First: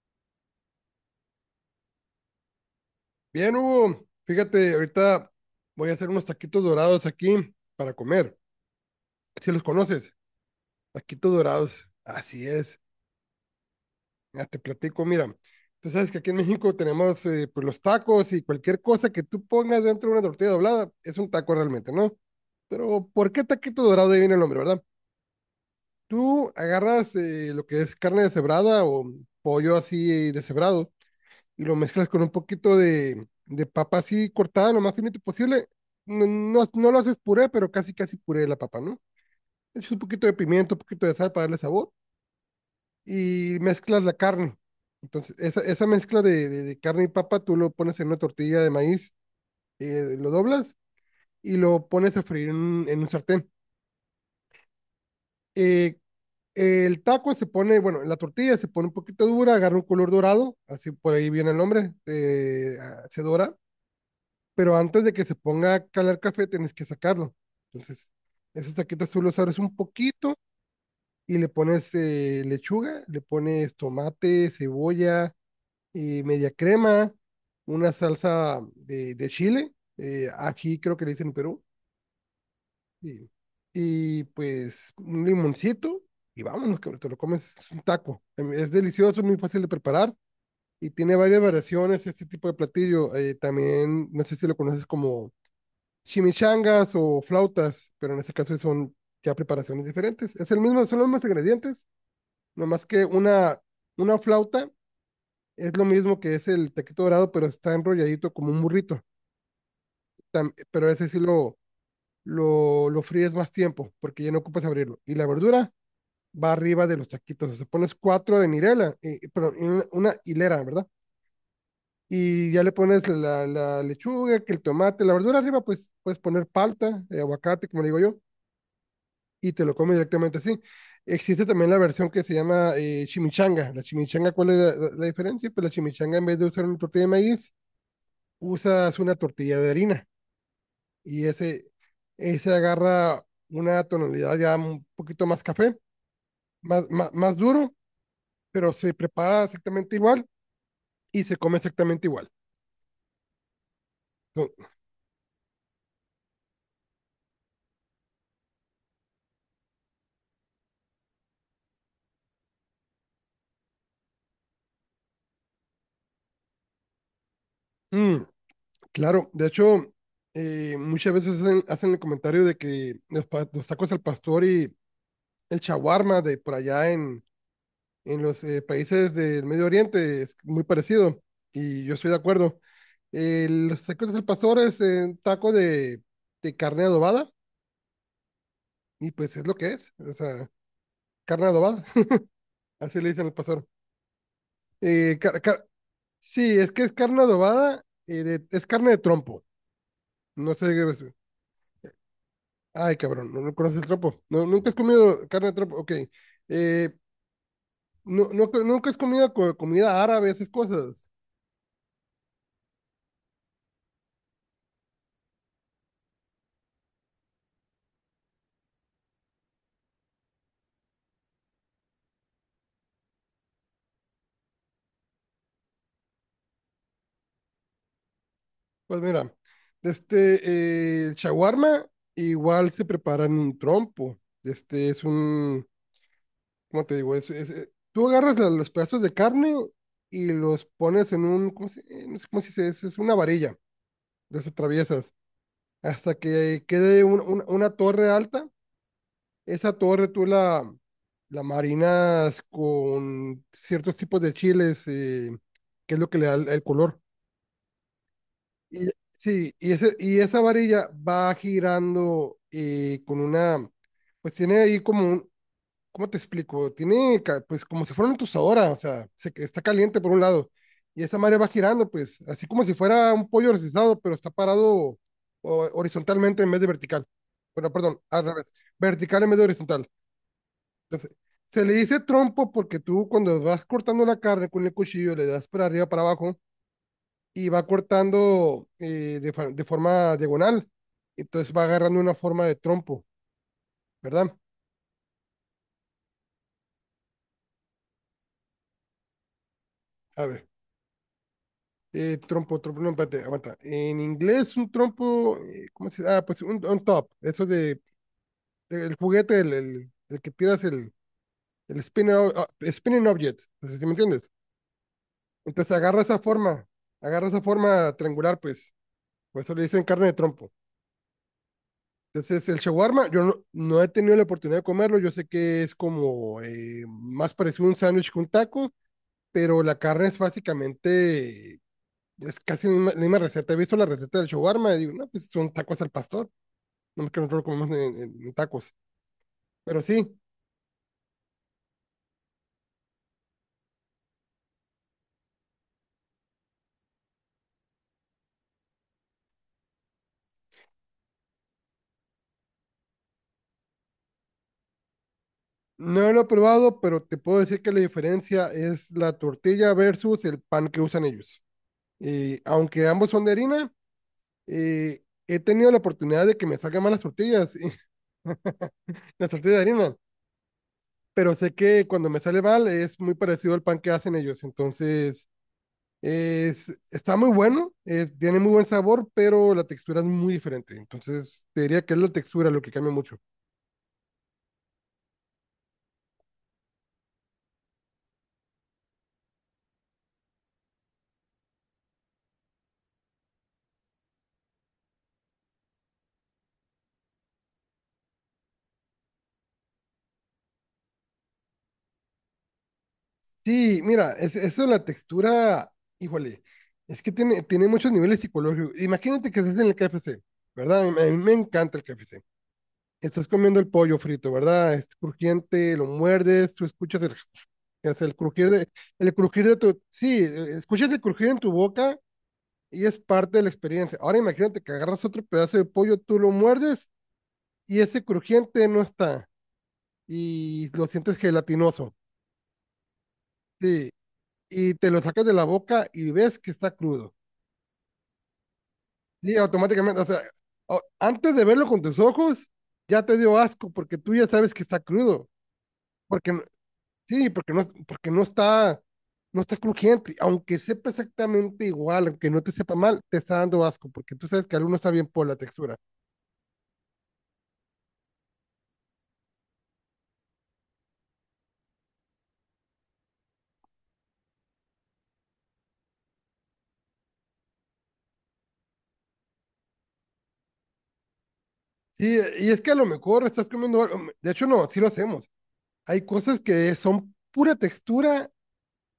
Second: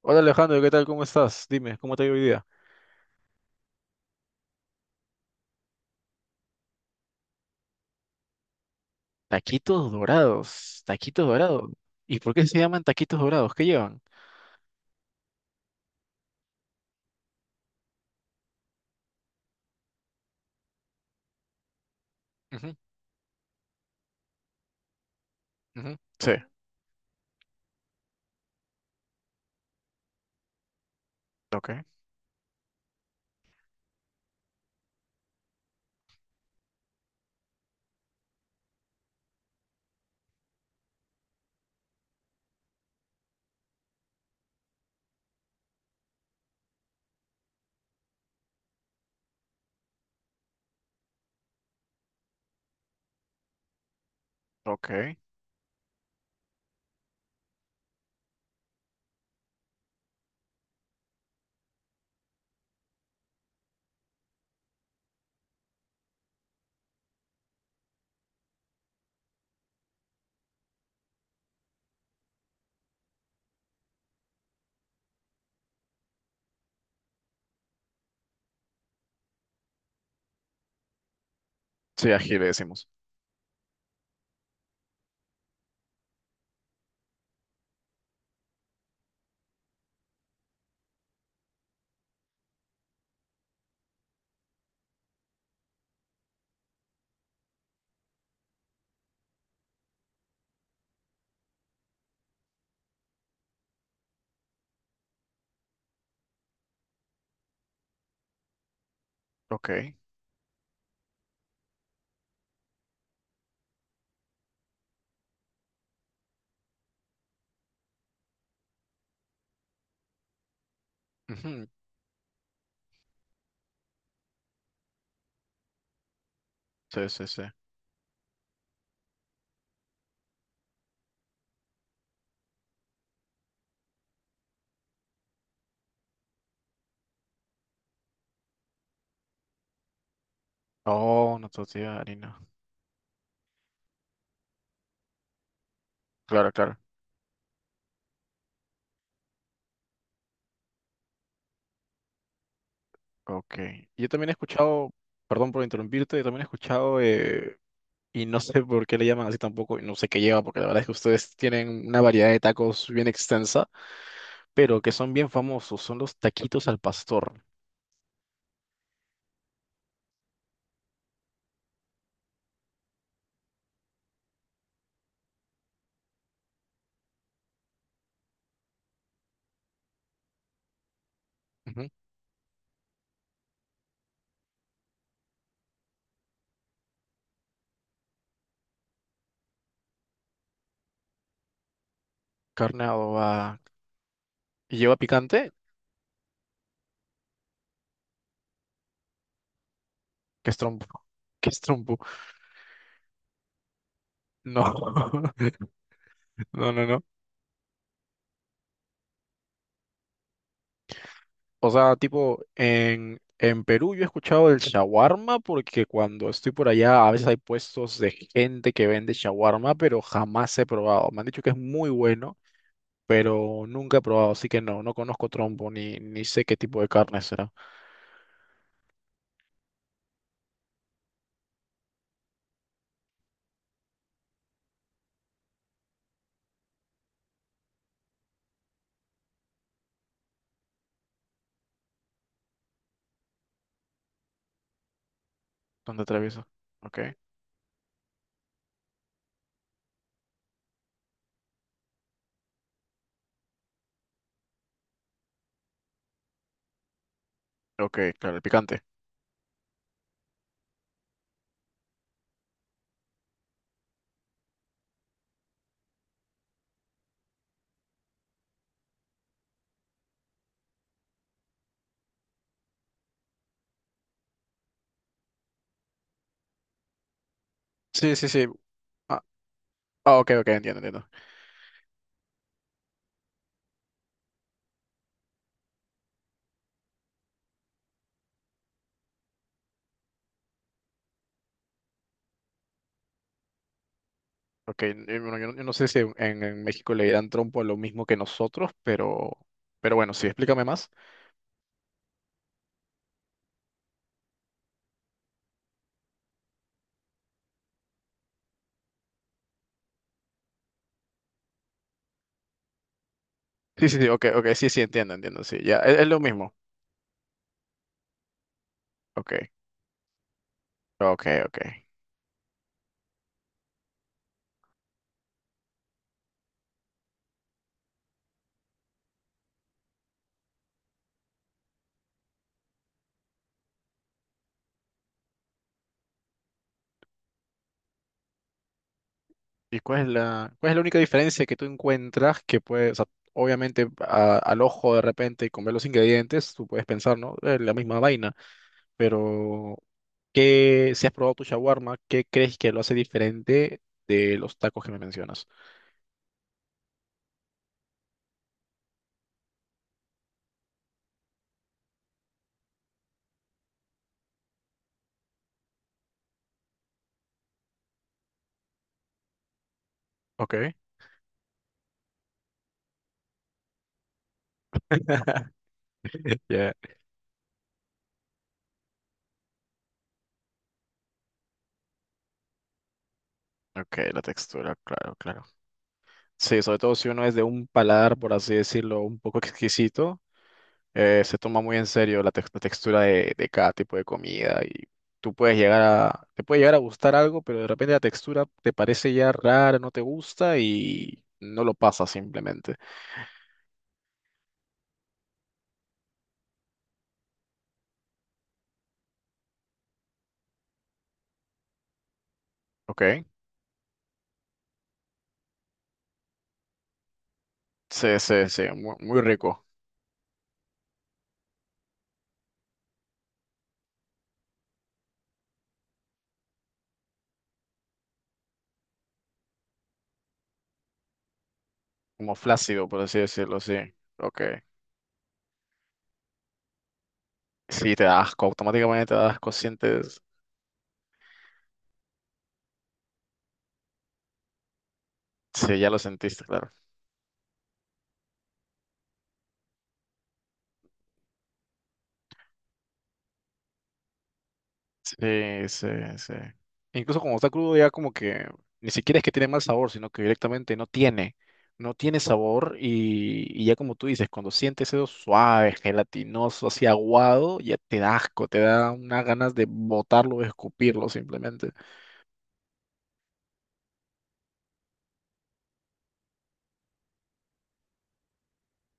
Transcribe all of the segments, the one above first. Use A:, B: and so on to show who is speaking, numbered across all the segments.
A: Hola Alejandro, ¿qué tal? ¿Cómo estás? Dime, ¿cómo te ha ido hoy día?
B: Bien, Hugo, fíjate, ahorita voy a hacer unos taquitos dorados aquí para comer. Si los
A: Taquitos
B: conoces,
A: dorados, taquitos
B: taquitos
A: dorados.
B: dorados.
A: ¿Y por qué
B: Así
A: se
B: es.
A: llaman taquitos dorados? ¿Qué llevan?
B: Ya te platico, mira. Tú sabes que aquí en México tenemos pues los tacos, y cualquier cosa que tú pongas dentro de una tortilla doblada es un taco realmente, ¿no?
A: Ujú,
B: Pero ¿por qué taquito dorado? Ahí viene el nombre, ¿verdad?
A: ujú. Sí,
B: Tú agarras lo que es carne deshebrada o pollo así deshebrado, y
A: ok,
B: lo mezclas con un poquito de papa así cortada lo más finito posible. No, no, no lo haces puré, pero casi casi puré de la papa, ¿no? Le echas un poquito de pimiento, un poquito de sal para darle sabor y mezclas la carne. Entonces, esa mezcla de carne y papa tú lo pones en una tortilla de maíz, lo doblas y lo pones a freír en, en un sartén.
A: ok.
B: Eh, el taco se pone, bueno, la tortilla se pone un poquito dura, agarra un color dorado, así por ahí viene el nombre, se dora, pero antes de que se ponga a calar café tienes que sacarlo. Entonces, esos taquitos tú los abres un poquito y le pones lechuga, le pones tomate, cebolla, media crema, una salsa de chile, aquí creo que le dicen en Perú,
A: Sí, ají le decimos.
B: y, y pues un limoncito y vámonos, que te lo comes, es un taco. Es delicioso, muy fácil de preparar y tiene varias variaciones este tipo de platillo. También, no sé si lo conoces como chimichangas o flautas, pero en este caso son ya preparaciones diferentes. Es el mismo, son los mismos ingredientes, nomás que una flauta es lo mismo que es el taquito dorado, pero está enrolladito como un burrito.
A: Ok.
B: Pero ese sí lo fríes más tiempo, porque ya no ocupas abrirlo. Y la verdura va arriba de los taquitos. O sea, pones cuatro de Mirela, pero en una hilera, ¿verdad?
A: Ujú,
B: Y ya le pones la lechuga, que el tomate, la verdura arriba, pues puedes poner palta,
A: sí, sí, sí.
B: aguacate, como le digo yo, y te lo comes directamente así. Existe también la versión que se llama chimichanga. La chimichanga, ¿cuál es la diferencia? Pues la chimichanga, en vez de usar una tortilla de maíz, usas una tortilla de harina, y
A: Oh, una tortilla de harina.
B: ese agarra una tonalidad ya un poquito más café,
A: Claro, claro.
B: más duro, pero se prepara exactamente igual y se come exactamente igual.
A: Ok. Yo también he
B: No,
A: escuchado, perdón por interrumpirte, yo también he escuchado, y no sé por qué le llaman así tampoco, y no sé qué lleva, porque la verdad es que ustedes tienen una variedad de tacos bien extensa, pero que son bien famosos, son los taquitos al pastor.
B: mm, claro, de hecho, muchas veces hacen el comentario de que los, los tacos al pastor y el chaguarma de por allá en los países del Medio Oriente es muy parecido y
A: Ujú.
B: yo estoy de acuerdo. Los tacos del pastor es taco de carne adobada, y pues es lo que es, o sea, carne adobada,
A: Carne
B: así le dicen al
A: adobada.
B: pastor.
A: ¿Y lleva
B: Eh, car-
A: picante?
B: car- sí, es que es carne adobada, es carne de trompo,
A: ¿Qué
B: no
A: es
B: sé
A: trompo?
B: qué es-
A: ¿Qué es trompo?
B: Ay, cabrón, no, no conoces el trompo. No,
A: No,
B: nunca has comido carne de trompo, ok.
A: no, no,
B: Eh,
A: no.
B: no, no, nunca has comido comida árabe, esas cosas.
A: O sea, tipo, en Perú yo he escuchado el shawarma porque cuando estoy por allá a veces hay puestos de gente que vende shawarma, pero jamás he probado. Me han dicho que es muy bueno, pero nunca he probado, así que no, no conozco trompo ni sé qué tipo de carne será.
B: Pues mira, este, el shawarma igual se prepara en un trompo. Este es un, ¿cómo te digo? Es, tú agarras los pedazos de carne y los pones en un, ¿cómo se, no sé cómo se dice? Es una varilla, las atraviesas
A: ¿Dónde
B: hasta
A: atraviesa?
B: que
A: Ok,
B: quede una torre alta. Esa torre tú la marinas con ciertos tipos de chiles, que es lo que le da el color.
A: ok, claro, el picante.
B: Y, sí, y, ese, y esa varilla va girando con una, pues tiene ahí como un, ¿cómo te explico? Tiene, pues como si fuera una tostadora, o sea, está caliente por un lado, y esa madre va girando, pues, así como si fuera un pollo recesado, pero está parado horizontalmente en vez de vertical. Bueno, perdón,
A: Sí,
B: al
A: sí, sí.
B: revés, vertical
A: Ah,
B: en vez de horizontal.
A: ah, ok, ok, entiendo, entiendo.
B: Entonces, se le dice trompo porque tú cuando vas cortando la carne con el cuchillo le das para arriba, para abajo, y va cortando de forma diagonal. Entonces va agarrando una forma de trompo, ¿verdad?
A: Ok, bueno, yo no sé si en México le dan trompo a lo mismo que nosotros, pero bueno, sí,
B: A ver,
A: explícame más.
B: no, espérate, aguanta. En inglés, un trompo, ¿cómo se dice? Ah, pues un top, eso de, el juguete, el que tiras el spinning, spinning object, entonces, ¿sí
A: Sí,
B: me
A: sí, sí, ok,
B: entiendes?
A: ok, sí, sí, entiendo, entiendo, sí,
B: Entonces
A: ya, es lo mismo.
B: agarra esa forma triangular, pues,
A: Ok,
B: por eso le dicen carne de trompo.
A: ok, ok.
B: Entonces, el shawarma, yo no, no he tenido la oportunidad de comerlo. Yo sé que es como más parecido a un sándwich que un taco, pero la carne es básicamente, es casi la misma receta. He visto la receta del shawarma y digo, no, pues son tacos al pastor. No es que nosotros lo comemos en, en tacos.
A: ¿Y
B: Pero
A: cuál es
B: sí,
A: cuál es la única diferencia que tú encuentras que puede, o sea, obviamente al ojo de repente y con ver los ingredientes, tú puedes pensar, ¿no? Es la misma vaina, pero ¿qué, si has probado tu shawarma, qué crees que lo hace diferente de los tacos que me mencionas?
B: no lo he probado, pero te puedo decir que la diferencia es la tortilla versus el pan que usan ellos. Y aunque ambos son de harina, he tenido la oportunidad de que me salgan mal las tortillas, las tortillas de harina,
A: Ok,
B: pero sé que cuando me sale mal es muy parecido al pan que hacen ellos, entonces es,
A: ya.
B: está muy bueno, tiene muy buen sabor, pero la textura es muy diferente, entonces te diría que es la textura lo que cambia mucho.
A: Ok, la textura, claro, claro. Sí, sobre todo si uno es de un paladar, por así decirlo, un poco exquisito, se toma muy en serio la textura de cada tipo de comida y tú puedes llegar a, te puede llegar a gustar algo, pero de repente la textura te parece ya rara, no te gusta y no lo pasas simplemente.
B: Sí, mira, es, eso de la textura, híjole, es que tiene, tiene muchos niveles psicológicos. Imagínate que estás en el KFC, ¿verdad? A mí me encanta el KFC.
A: ¿Ok?
B: Estás comiendo el pollo frito, ¿verdad? Es crujiente, lo muerdes, tú escuchas el, o sea,
A: Sí, sí, sí, muy,
B: el
A: muy
B: crujir de
A: rico.
B: tu, sí, e, escuchas el crujir en tu boca y es parte de la experiencia. Ahora imagínate que agarras otro pedazo de pollo, tú lo muerdes y ese crujiente no está y lo sientes gelatinoso.
A: Como flácido, por así decirlo, sí.
B: Sí,
A: Ok.
B: y te lo sacas de la boca y ves que está crudo.
A: Sí, te da asco, automáticamente te da
B: Y
A: asco,
B: automáticamente, o
A: sientes...
B: sea, antes de verlo con tus ojos, ya te dio asco porque tú ya sabes que está crudo.
A: Sí, ya lo
B: Porque no-
A: sentiste, claro.
B: sí, porque no está, no está crujiente. Aunque sepa exactamente igual, aunque no te sepa mal, te está dando asco porque tú sabes que algo no está bien por la
A: Sí,
B: textura.
A: sí, sí. Incluso cuando está crudo ya como que ni siquiera es que tiene mal sabor, sino que directamente no tiene, no tiene sabor y ya como tú dices, cuando sientes eso suave, gelatinoso, así aguado, ya te da asco, te da unas ganas de botarlo, de escupirlo simplemente.
B: Sí, y es que a lo mejor estás comiendo algo. De hecho, no, sí lo hacemos. Hay cosas que son pura textura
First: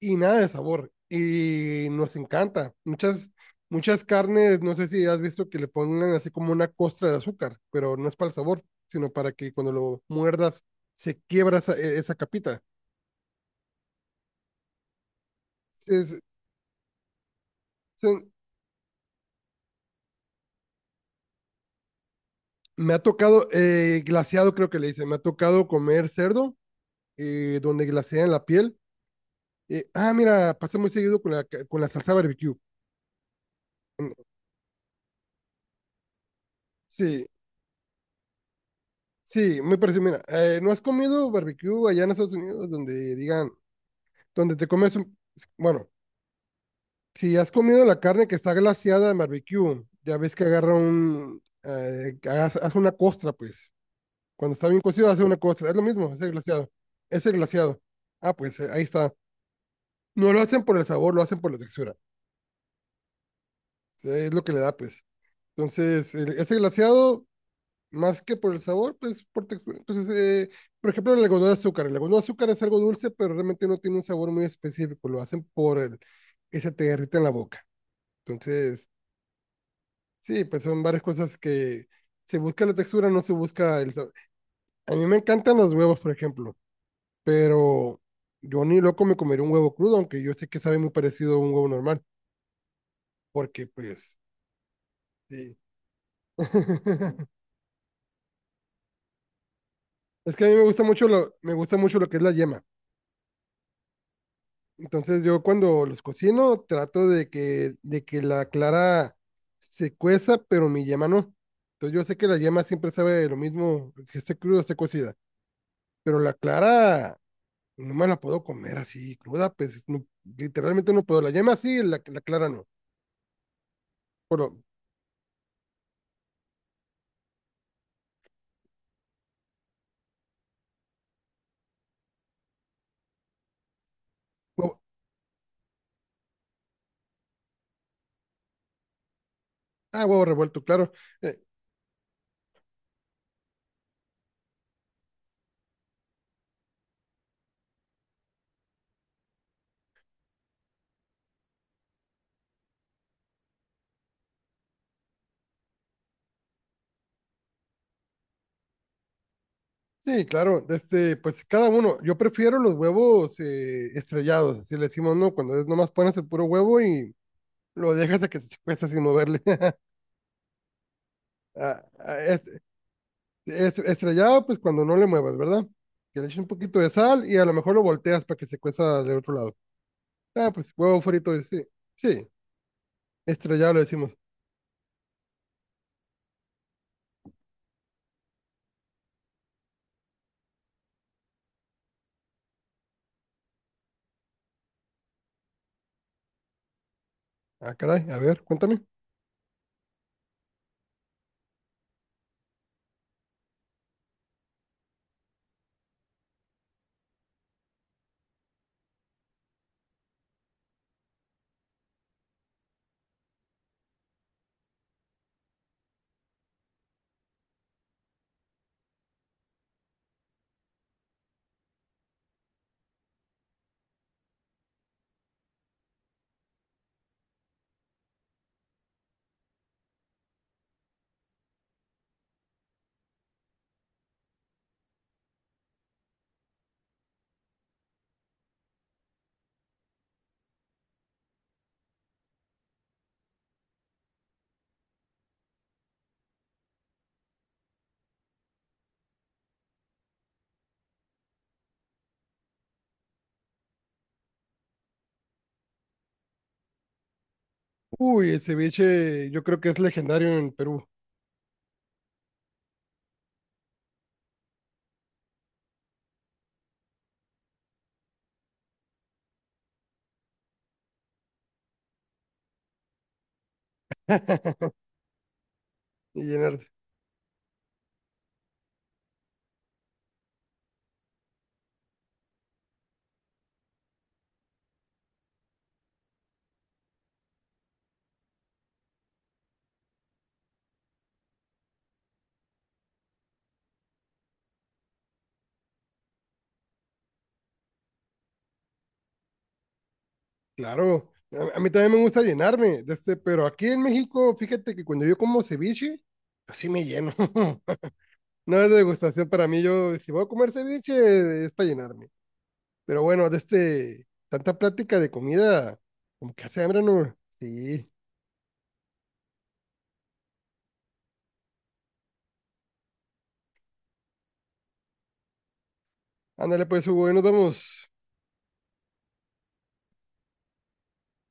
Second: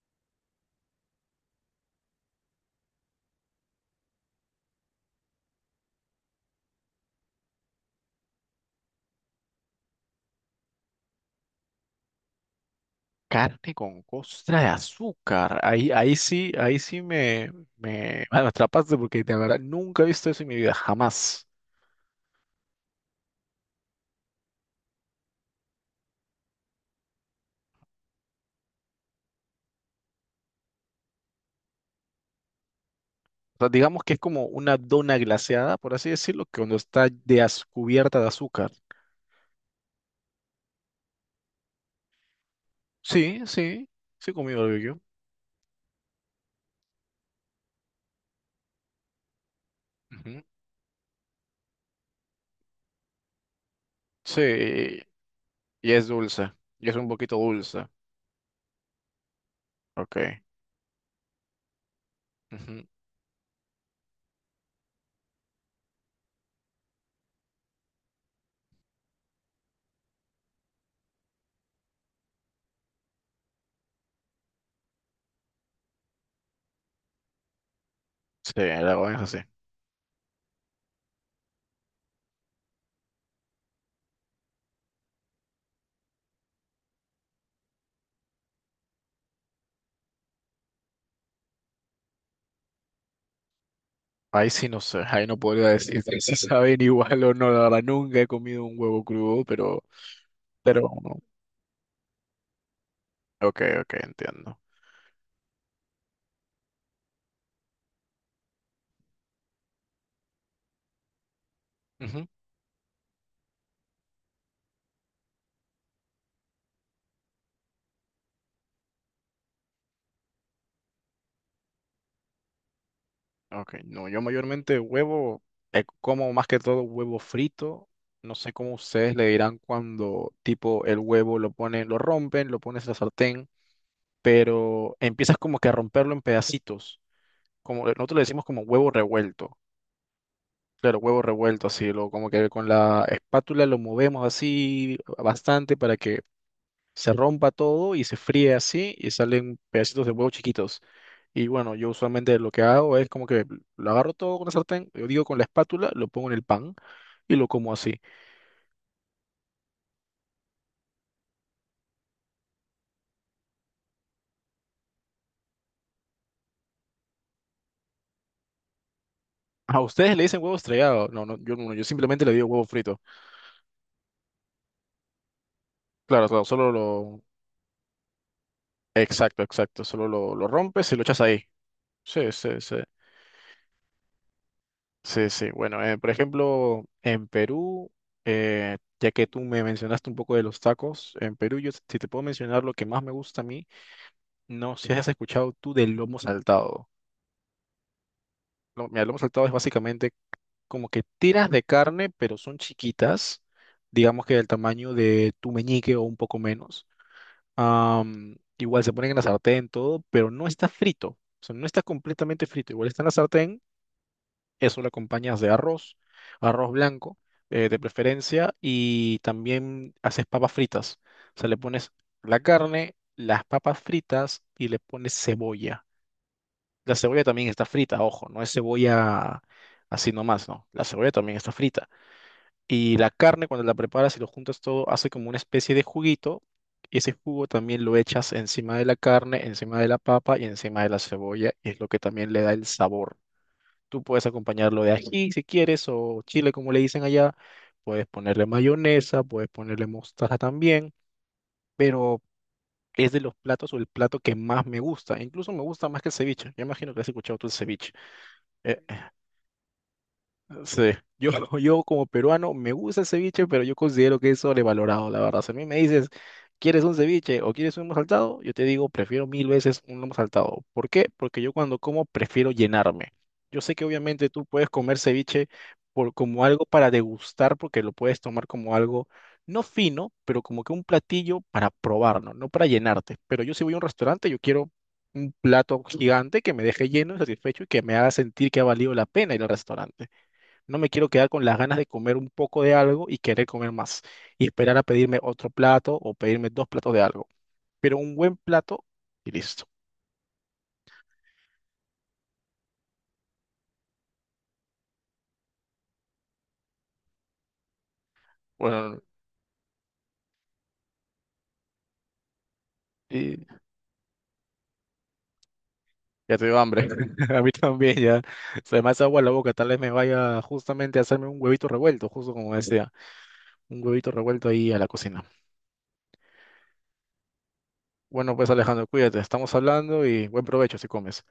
B: y nada de sabor. Y nos encanta. Muchas carnes, no sé si has visto que le pongan así como una costra de azúcar, pero no es para el sabor, sino para que cuando lo muerdas se quiebra esa, esa capita.
A: Carne con costra de azúcar, ahí, ahí
B: Es-
A: sí,
B: son-
A: me atrapaste porque de verdad nunca he visto eso en mi vida, jamás.
B: Me ha tocado, glaseado creo que le dicen, me ha tocado comer cerdo, donde glasean la piel. Mira, pasa muy seguido con la, con la salsa barbecue.
A: O sea, digamos que es como una dona glaseada, por así decirlo, que cuando está
B: Sí,
A: cubierta de azúcar.
B: sí, me parece. Mira, ¿no has comido barbecue allá en Estados Unidos donde
A: Sí,
B: digan,
A: sí, sí he
B: donde
A: comido
B: te comes
A: barbecue.
B: un... Bueno, si has comido la carne que está glaseada en barbecue, ya ves
A: Ujú.
B: que agarra un... hace una costra, pues. Cuando está bien
A: Sí,
B: cocido, hace una costra. Es lo
A: y es
B: mismo, es el
A: dulce,
B: glaseado.
A: y es un
B: Es el
A: poquito
B: glaseado.
A: dulce.
B: Ah, pues ahí está.
A: Ok.
B: No lo hacen por el sabor, lo hacen por la textura.
A: Ujú.
B: Es lo que le da, pues. Entonces, ese glaseado más que por el sabor, pues por textura. Entonces, por ejemplo, el algodón de azúcar. El algodón de azúcar es algo dulce, pero realmente no tiene un sabor muy específico. Lo hacen por el que se te derrita en la boca.
A: Sí,
B: Entonces,
A: la verdad es así.
B: sí, pues son varias cosas que se busca la textura, no se busca el sabor. A mí me encantan los huevos, por ejemplo, pero yo ni loco me comería un huevo crudo, aunque yo sé que sabe muy parecido a un huevo normal, porque pues,
A: Ahí sí no sé, ahí no
B: sí.
A: podría decir si saben igual o no, la verdad nunca he comido un huevo crudo, pero,
B: Es que a mí me gusta
A: pero,
B: mucho lo, me gusta mucho lo que es la yema.
A: ok, ok, entiendo.
B: Entonces yo cuando los cocino trato de que la clara se cueza, pero mi yema no. Entonces yo sé
A: Ujú.
B: que la yema siempre sabe lo mismo que esté cruda, esté cocida, pero la clara no me la puedo comer así cruda, literalmente no puedo. La yema sí, la clara no.
A: Ok, no, yo
B: Pero,
A: mayormente huevo, eh, como más que todo huevo frito. No sé cómo ustedes le dirán cuando tipo el huevo lo ponen, lo rompen, lo pones en la sartén,
B: huevo-
A: pero empiezas como que a romperlo en pedacitos. Como nosotros le decimos como huevo revuelto.
B: ah, huevo revuelto, claro.
A: Claro, huevo
B: Eh,
A: revuelto, así, lo, como que con la espátula lo movemos así bastante para que se rompa todo y se fríe así y salen pedacitos de huevo chiquitos. Y bueno, yo usualmente lo que hago es como que lo agarro todo con la sartén, yo digo con la espátula, lo pongo en el pan y lo como así.
B: sí, claro, este, pues cada uno. Yo prefiero los huevos estrellados, así le decimos, ¿no? Cuando es nomás pones el puro huevo y lo dejas hasta que se cueza sin moverle.
A: A ustedes le dicen huevo estrellado. No, no, yo no, yo
B: Ah, ah,
A: simplemente le digo
B: est-
A: huevo frito.
B: Estrellado, pues cuando no le muevas, ¿verdad? Que
A: Claro,
B: le eches
A: claro,
B: un
A: solo
B: poquito de
A: lo...
B: sal y a lo mejor lo volteas para que se cueza del otro
A: Exacto,
B: lado.
A: exacto, solo lo
B: Ah, pues
A: rompes y
B: huevo
A: lo echas
B: frito,
A: ahí.
B: y sí. Sí,
A: Sí, sí, sí.
B: estrellado le decimos.
A: Sí, sí. Bueno, por ejemplo, en Perú, ya que tú me mencionaste un poco de los tacos, en Perú yo si te puedo mencionar lo que más me gusta a mí, no sé si has escuchado tú del lomo saltado.
B: Ah, caray, a ver, cuéntame.
A: Mira, el lomo saltado es básicamente como que tiras de carne, pero son chiquitas, digamos que del tamaño de tu meñique o un poco menos. Am, igual se ponen en la sartén, todo, pero no está frito, o sea, no está completamente frito, igual está en la sartén, eso lo acompañas de arroz, arroz blanco, de preferencia, y también haces papas fritas, o sea, le pones la carne, las papas fritas y le pones cebolla. La cebolla también está frita, ojo, no es cebolla así nomás, no, la cebolla también está frita y la carne, cuando la preparas y lo juntas todo, hace como una especie de juguito. Y ese jugo también lo echas encima de la carne, encima de la papa y encima de la cebolla. Y es lo que también le da el sabor. Tú puedes acompañarlo de ají si quieres, o chile como le dicen allá. Puedes ponerle mayonesa, puedes ponerle mostaza también. Pero es de los platos o el plato que más me gusta. Incluso me gusta más que el ceviche. Yo imagino que has escuchado tú el ceviche.
B: Uy, el
A: Eh,
B: ceviche yo creo que es legendario en Perú.
A: Sí, yo, yo como peruano me gusta el ceviche, pero yo considero que es sobrevalorado, la verdad. Si a mí me dices, ¿quieres un ceviche o quieres un lomo saltado? Yo te digo, prefiero mil veces un lomo saltado. ¿Por qué? Porque yo cuando como prefiero llenarme. Yo sé que obviamente tú puedes comer ceviche por,
B: Y
A: como algo
B: llenarte.
A: para degustar, porque lo puedes tomar como algo no fino, pero como que un platillo para probar, ¿no? No para llenarte. Pero yo si voy a un restaurante, yo quiero un plato gigante que me deje lleno y satisfecho y que me haga sentir que ha valido la pena ir al restaurante. No me quiero quedar con las ganas de comer un poco de algo y querer comer más y esperar a pedirme otro plato o pedirme dos platos de algo. Pero un buen plato y listo.
B: Claro, a mí también me gusta llenarme, de este, pero aquí en México, fíjate que cuando yo como ceviche, yo sí me lleno. No es
A: Bueno,
B: degustación para mí, yo si voy a comer ceviche es para llenarme. Pero bueno, de
A: y
B: este, tanta plática de comida, como
A: ya
B: que
A: te dio
B: hace
A: hambre.
B: hambre, ¿no?
A: A mí
B: Sí.
A: también ya. Se me hace agua la boca. Tal vez me vaya justamente a hacerme un huevito revuelto, justo como decía. Un huevito revuelto ahí a la cocina.
B: Ándale pues, Hugo, ahí nos vemos.
A: Bueno, pues Alejandro, cuídate. Estamos hablando y buen provecho si comes.